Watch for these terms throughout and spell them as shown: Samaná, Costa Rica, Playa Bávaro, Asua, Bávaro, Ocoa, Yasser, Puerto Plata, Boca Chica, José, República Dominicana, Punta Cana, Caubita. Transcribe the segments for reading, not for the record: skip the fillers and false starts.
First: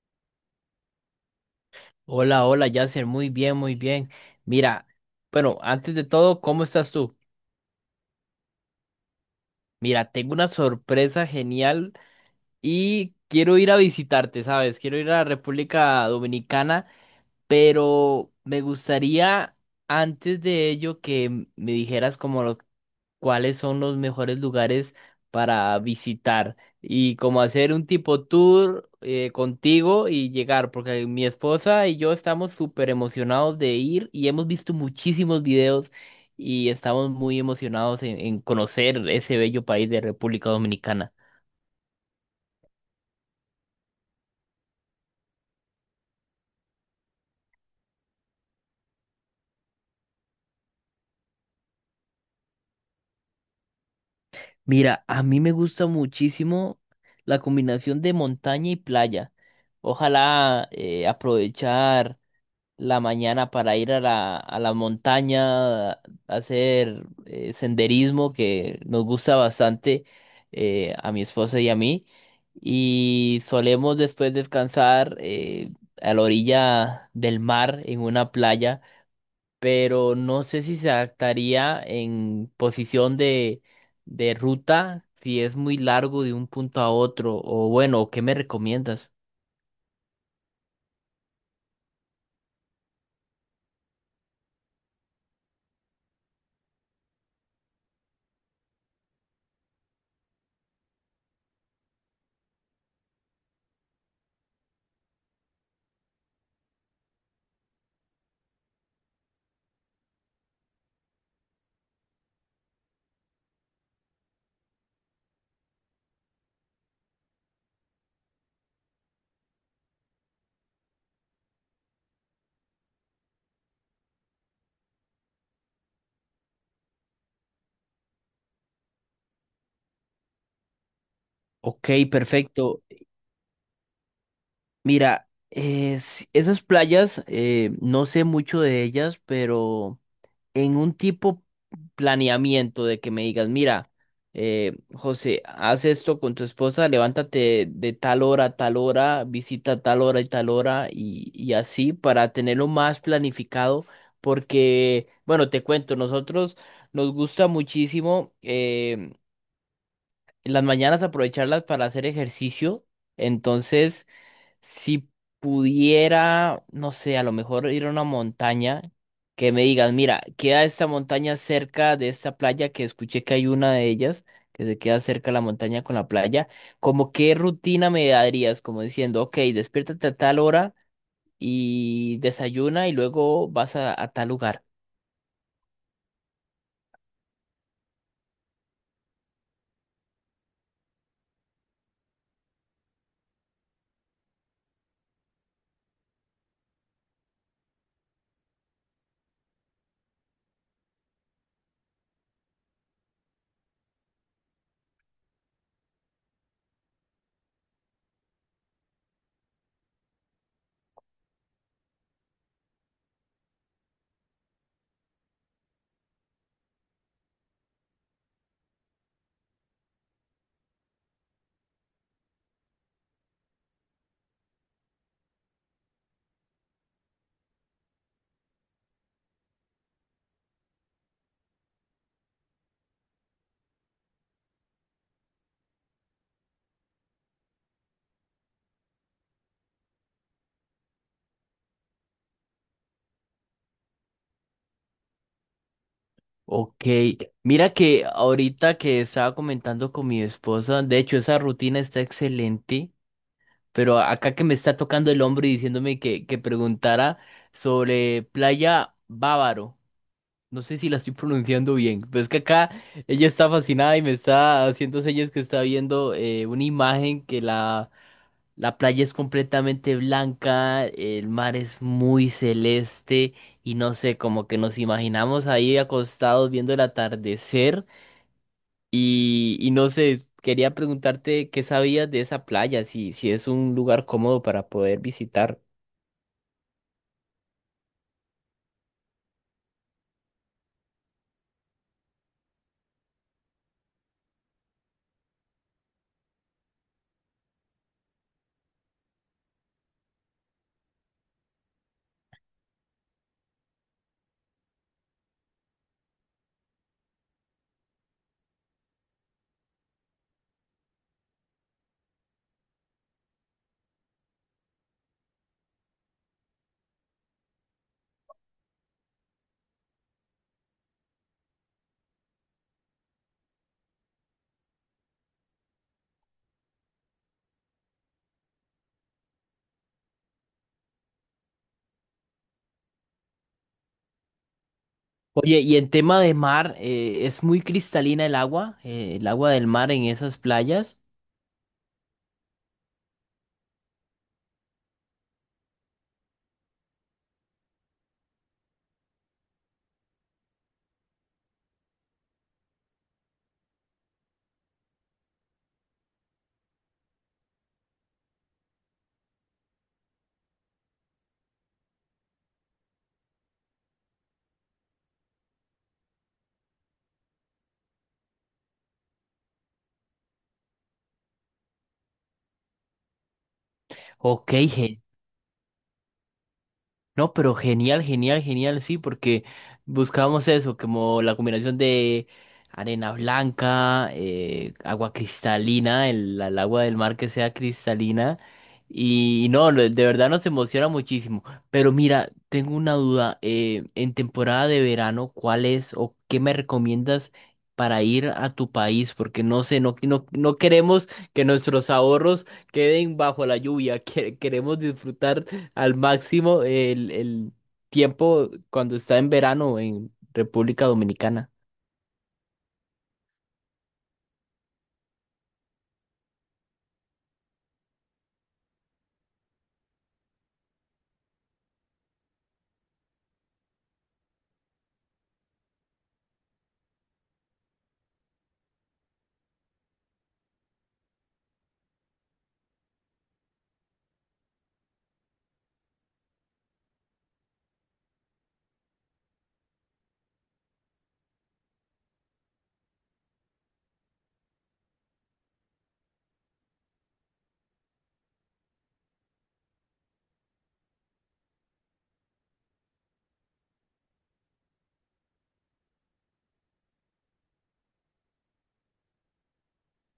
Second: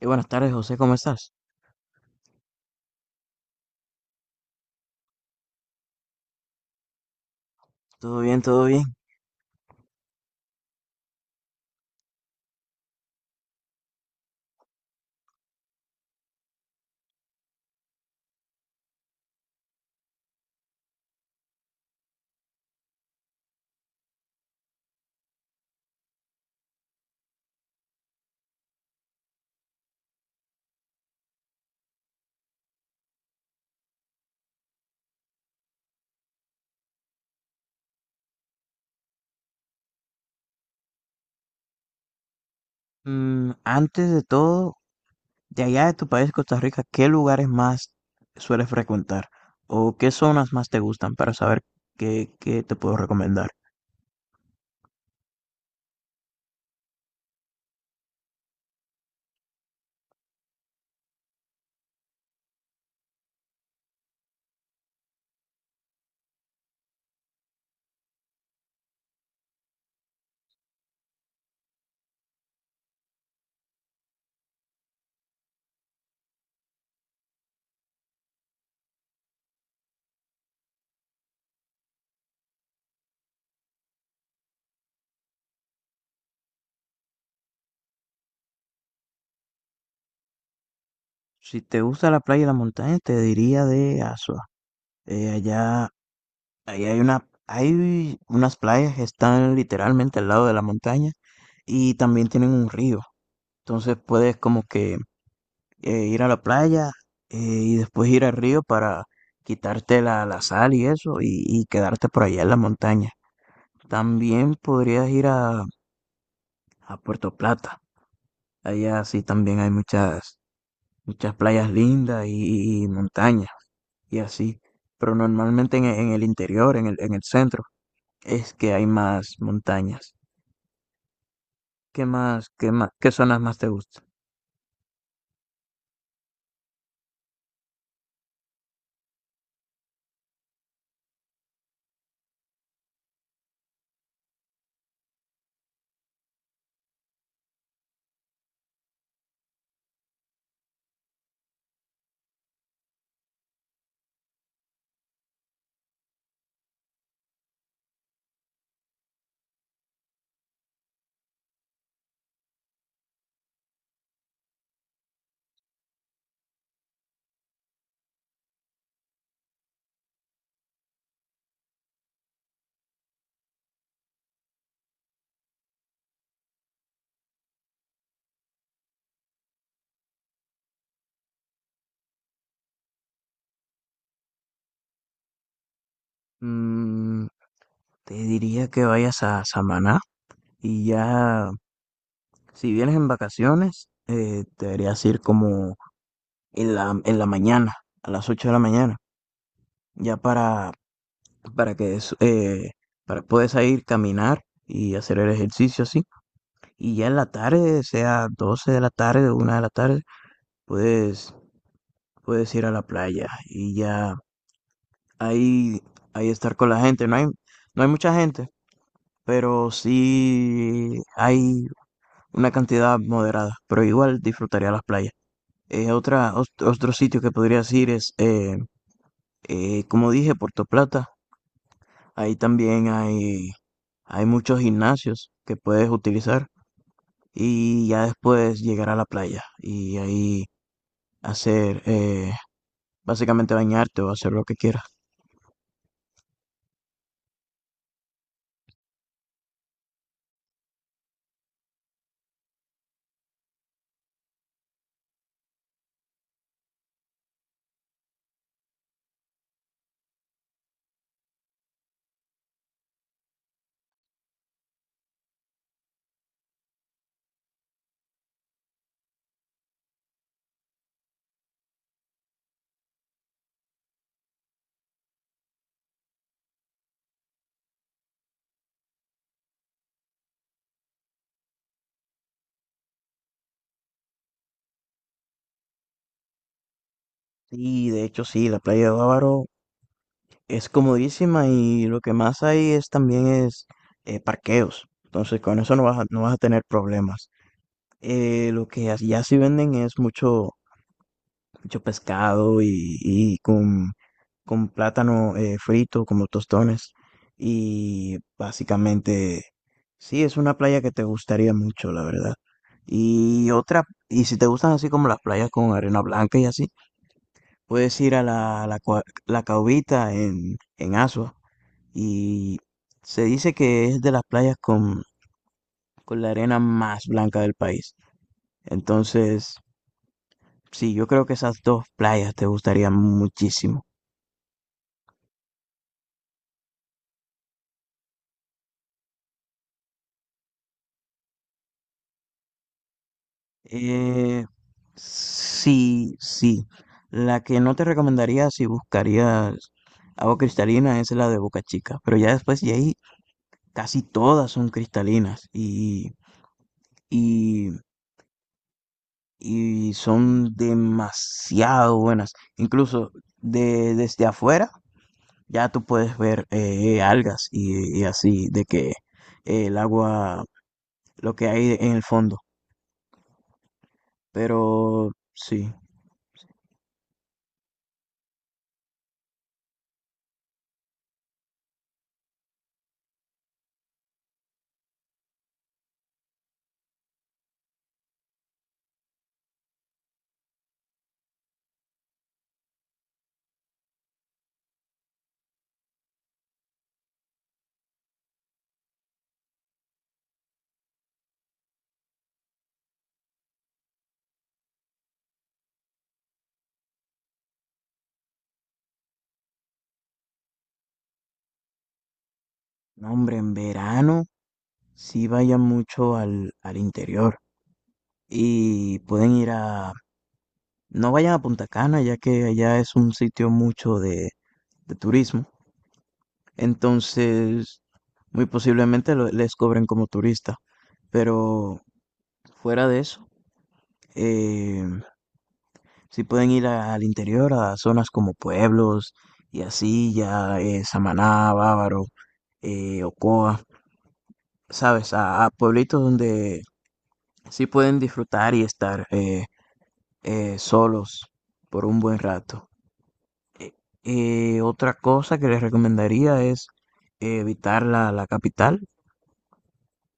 Y buenas tardes, José, ¿cómo estás? Hola, hola, Yasser, muy bien, muy bien. Mira, bueno, antes de todo, ¿cómo estás tú? Todo bien, todo bien. Mira, tengo una sorpresa genial y quiero ir a visitarte, ¿sabes? Quiero ir a la República Dominicana, pero me gustaría antes de ello que me dijeras cuáles son los mejores lugares para visitar y como hacer un tipo tour contigo y llegar, porque mi esposa y yo estamos súper emocionados de ir y hemos visto muchísimos videos y estamos muy emocionados en conocer ese bello país de República Dominicana. Antes de todo, de allá de tu país, Costa Rica, ¿qué lugares más sueles frecuentar? ¿O qué zonas más te gustan para saber qué te puedo recomendar? Mira, a mí me gusta muchísimo la combinación de montaña y playa. Ojalá aprovechar la mañana para ir a la montaña, a hacer senderismo que nos gusta bastante a mi esposa y a mí. Y solemos después descansar a la orilla del mar en una playa, pero no sé si se adaptaría en posición de ruta, si es muy largo de un punto a otro, o bueno, ¿qué me recomiendas? Si te gusta la playa y la montaña, te diría de Asua. Eh, allá, allá hay hay unas playas que están literalmente al lado de la montaña y también tienen un río. Entonces puedes como que ir a la playa y después ir al río para quitarte la sal y eso y quedarte por allá en la montaña. También podrías ir a Puerto Plata. Allá sí también hay muchas playas lindas y montañas y así. Pero normalmente en el interior, en el centro, es que hay más montañas. Ok, ¿Qué más, qué perfecto. más, qué zonas más te gustan? Mira, esas playas, no sé mucho de ellas, pero en un tipo planeamiento de que me digas, mira, José, haz esto con tu esposa, levántate de tal hora a tal hora, visita tal hora y tal hora y así para tenerlo más planificado, porque, bueno, te cuento, nosotros nos gusta muchísimo em, las mañanas aprovecharlas para hacer ejercicio, entonces... Si pudiera, no sé, a lo mejor ir a una montaña que me digan, mira, queda esta montaña cerca de esta playa, que escuché que hay una de ellas, que se queda cerca la montaña con la playa, como qué rutina me darías, como diciendo, ok, despiértate a tal hora y desayuna y luego vas a tal lugar. Mm, te diría que vayas a Samaná y ya. Si vienes en vacaciones, deberías ir como en en la mañana, a las 8 de la mañana, ya para que es- eh, para puedes ir caminar y hacer el ejercicio así. Y ya en la tarde, sea 12 de la tarde o 1 de la tarde, puedes, puedes ir a la playa y ya ahí, ahí estar con la gente. No hay mucha gente, pero sí hay una cantidad moderada, pero igual disfrutaría las playas. Otro sitio que podrías ir es, como dije, Puerto Plata. Ahí también hay muchos gimnasios que puedes utilizar y ya después llegar a la playa y ahí hacer, básicamente bañarte o hacer lo que quieras. Ok, mira que ahorita que estaba comentando con mi esposa, de hecho esa rutina está excelente. Pero acá que me está tocando el hombro y diciéndome que preguntara sobre Playa Bávaro. No sé si la estoy pronunciando bien, pero es que acá ella está fascinada y me está haciendo señas que está viendo una imagen que la playa es completamente blanca, el mar es muy celeste y no sé, como que nos imaginamos ahí acostados viendo el atardecer. Y no sé, quería preguntarte qué sabías de esa playa, si es un lugar cómodo para poder visitar. Y de hecho sí, la playa de Bávaro es comodísima y lo que más hay es también es parqueos. Entonces con eso no vas no vas a tener problemas. Lo que as- ya sí venden es mucho pescado con plátano frito, como tostones. Y básicamente, sí, es una playa que te gustaría mucho, la verdad. Y otra, y si te gustan así como las playas con arena blanca y así, puedes ir a la Caubita en Asua. Y se dice que es de las playas con la arena más blanca del país. Entonces, sí, yo creo que esas dos playas te gustarían muchísimo. Oye, y en tema de mar, ¿es muy cristalina el agua del mar en esas playas? Eh, sí, sí. La que no te recomendaría si buscarías agua cristalina es la de Boca Chica, pero ya después de ahí casi todas son cristalinas y, y son demasiado buenas. Incluso desde afuera ya tú puedes ver algas y así de que eh, el agua, lo que hay en el fondo. Ok. Pero sí, No, pero genial, genial, genial, sí, porque buscábamos eso, como la combinación de arena blanca, agua cristalina, el agua del mar que sea cristalina, y, no, lo- de verdad nos emociona muchísimo. Pero mira, tengo una duda, en temporada de verano, ¿cuál es o qué me recomiendas para ir a tu país? Porque no sé, no, no, no queremos que nuestros ahorros queden bajo la lluvia, queremos disfrutar al máximo el tiempo cuando está en verano en República Dominicana. no, hombre, en verano sí vayan mucho al interior y pueden ir a... No vayan a Punta Cana, ya que allá es un sitio mucho de turismo. Entonces, muy posiblemente lo- les cobren como turista. Pero fuera de eso, eh, sí pueden ir a- al interior, a zonas como pueblos y así, ya Samaná, Bávaro, Ocoa, ¿sabes? A pueblitos donde sí pueden disfrutar y estar. Solos por un buen rato. Eh, Otra cosa que les recomendaría es evitar la capital,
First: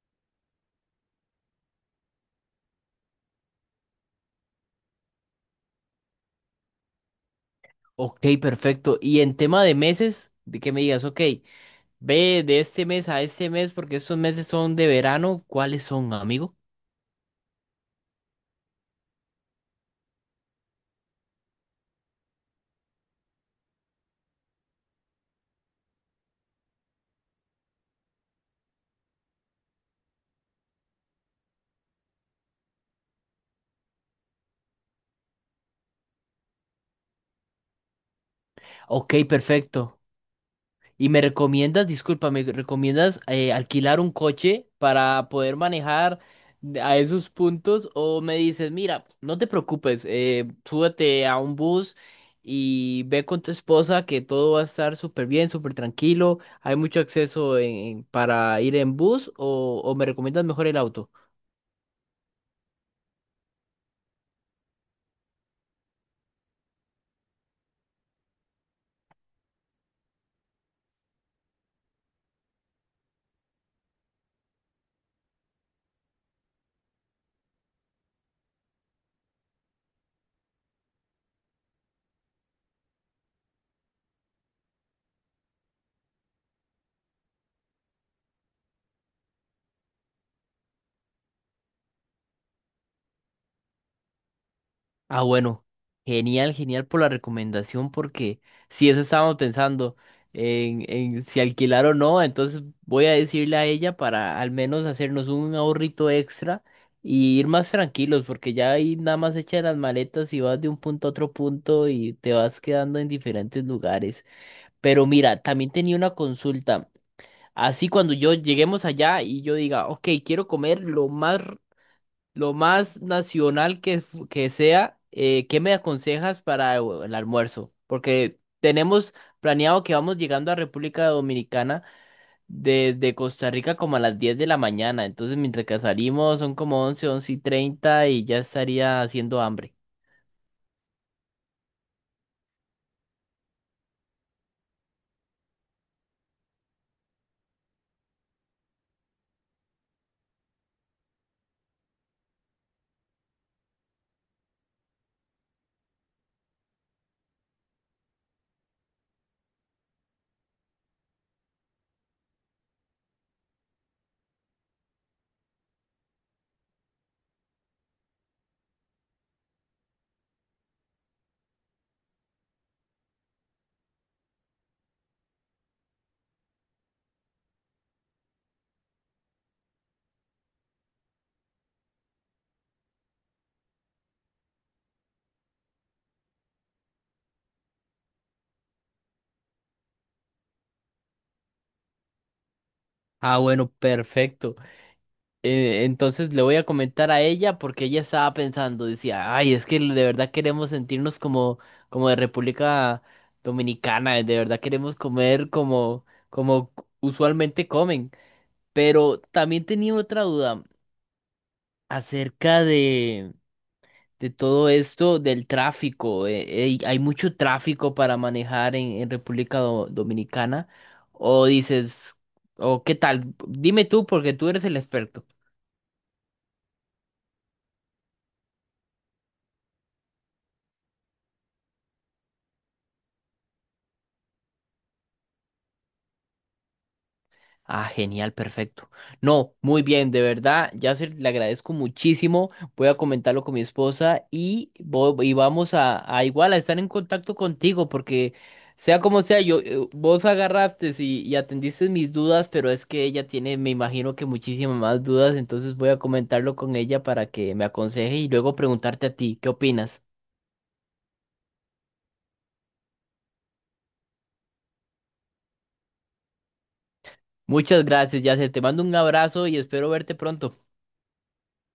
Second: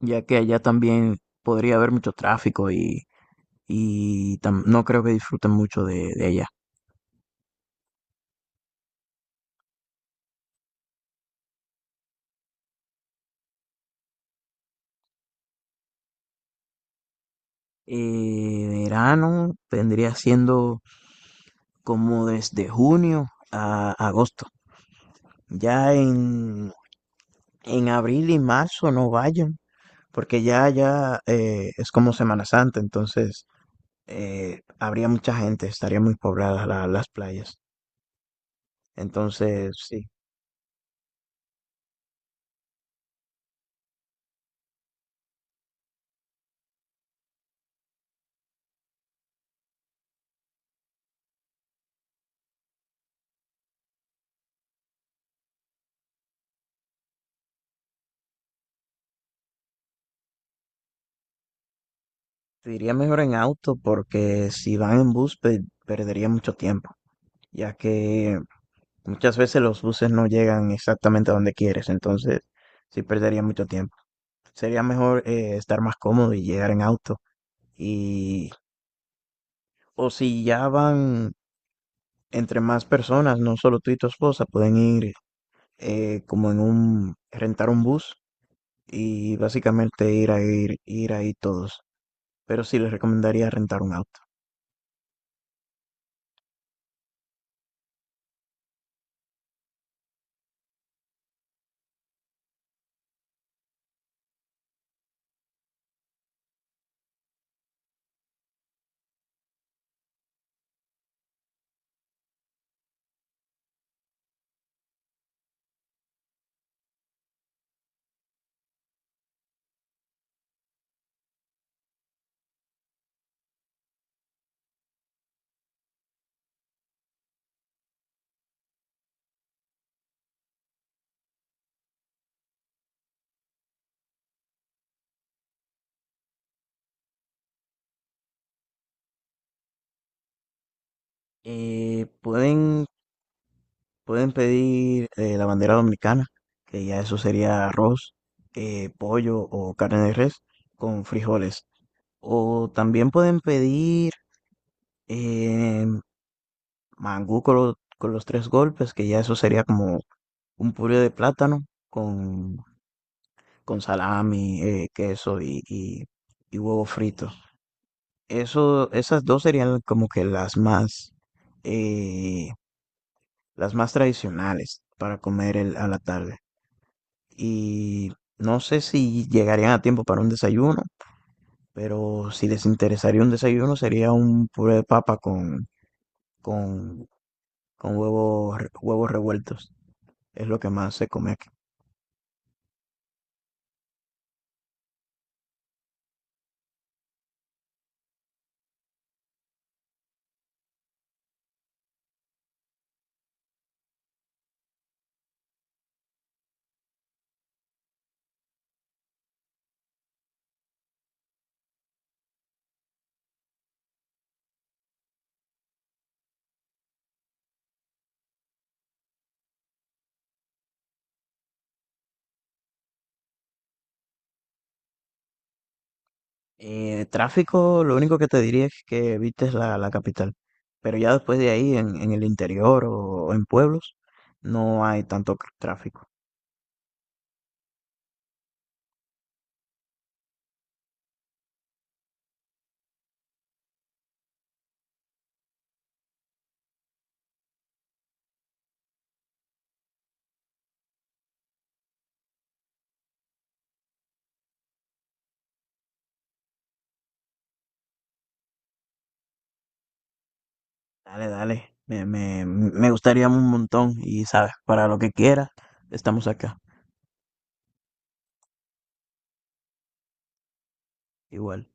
ya que allá también podría haber mucho tráfico y tam- no creo que disfruten mucho de allá. Ok, perfecto. Y en tema de meses, de que me digas, ok, ve de este mes a este mes porque estos meses son de verano, ¿cuáles son, amigo? Verano vendría siendo como desde junio a agosto. Ya en abril y marzo no vayan, porque ya es como Semana Santa, entonces habría mucha gente, estaría muy poblada la- las playas. Ok, Entonces, perfecto. sí, Y me recomiendas, disculpa, me recomiendas alquilar un coche para poder manejar a esos puntos o me dices, mira, no te preocupes, súbete a un bus y ve con tu esposa que todo va a estar súper bien, súper tranquilo, hay mucho acceso para ir en bus o me recomiendas mejor el auto. te iría mejor en auto porque si van en bus perdería mucho tiempo, ya que muchas veces los buses no llegan exactamente a donde quieres, entonces sí perdería mucho tiempo. Sería mejor estar más cómodo y llegar en auto. Y, o si ya van entre más personas, no solo tú y tu esposa, pueden ir como en rentar un bus y básicamente ir a ir ahí todos. Pero sí les recomendaría rentar un auto. Ah, bueno, genial, genial por la recomendación, porque si eso estábamos pensando en si alquilar o no, entonces voy a decirle a ella para al menos hacernos un ahorrito extra y ir más tranquilos, porque ya ahí nada más echa las maletas y vas de un punto a otro punto y te vas quedando en diferentes lugares. Pero mira, también tenía una consulta. Así cuando yo lleguemos allá y yo diga, ok, quiero comer lo más nacional que sea, ¿qué me aconsejas para el almuerzo? Porque tenemos planeado que vamos llegando a República Dominicana desde Costa Rica como a las 10 de la mañana. Entonces, mientras que salimos son como once y 30 y ya estaría haciendo hambre. Eh, pueden, pueden pedir la bandera dominicana, que ya eso sería arroz, pollo o carne de res con frijoles. O también pueden pedir eh, mangú con, lo- con los tres golpes, que ya eso sería como un puré de plátano con salami, queso y huevo frito. Esas dos serían como que eh, las más tradicionales para comer el- a la tarde. Y no sé si llegarían a tiempo para un desayuno, pero si les interesaría un desayuno sería un puré de papa con, con huevos, re- huevos revueltos. Es lo que más se come aquí. Ah, bueno, perfecto. Entonces le voy a comentar a ella porque ella estaba pensando, decía, ay, es que de verdad queremos sentirnos como, como de República Dominicana, de verdad queremos comer como usualmente comen. Pero también tenía otra duda acerca de todo esto del tráfico. Ey, ¿hay mucho tráfico para manejar en República Dominicana? O dices, o qué tal, dime tú porque tú eres el experto. Tráfico, lo único que te diría es que evites la capital. Pero ya después de ahí, en el interior o en pueblos, no hay tanto tráfico. Ah, genial, perfecto. No, muy bien, de verdad, Yasser, le agradezco muchísimo. Voy a comentarlo con mi esposa y, y vamos a igual a estar en contacto contigo, porque sea como sea, yo vos agarraste y atendiste mis dudas, pero es que ella tiene, me imagino que muchísimas más dudas, entonces voy a comentarlo con ella para que me aconseje y luego preguntarte a ti, ¿qué opinas? Dale, dale. Me gustaría un montón y sabes, para lo que quieras, estamos acá. Muchas gracias, Yasser. Te mando un abrazo y espero verte pronto. Igual.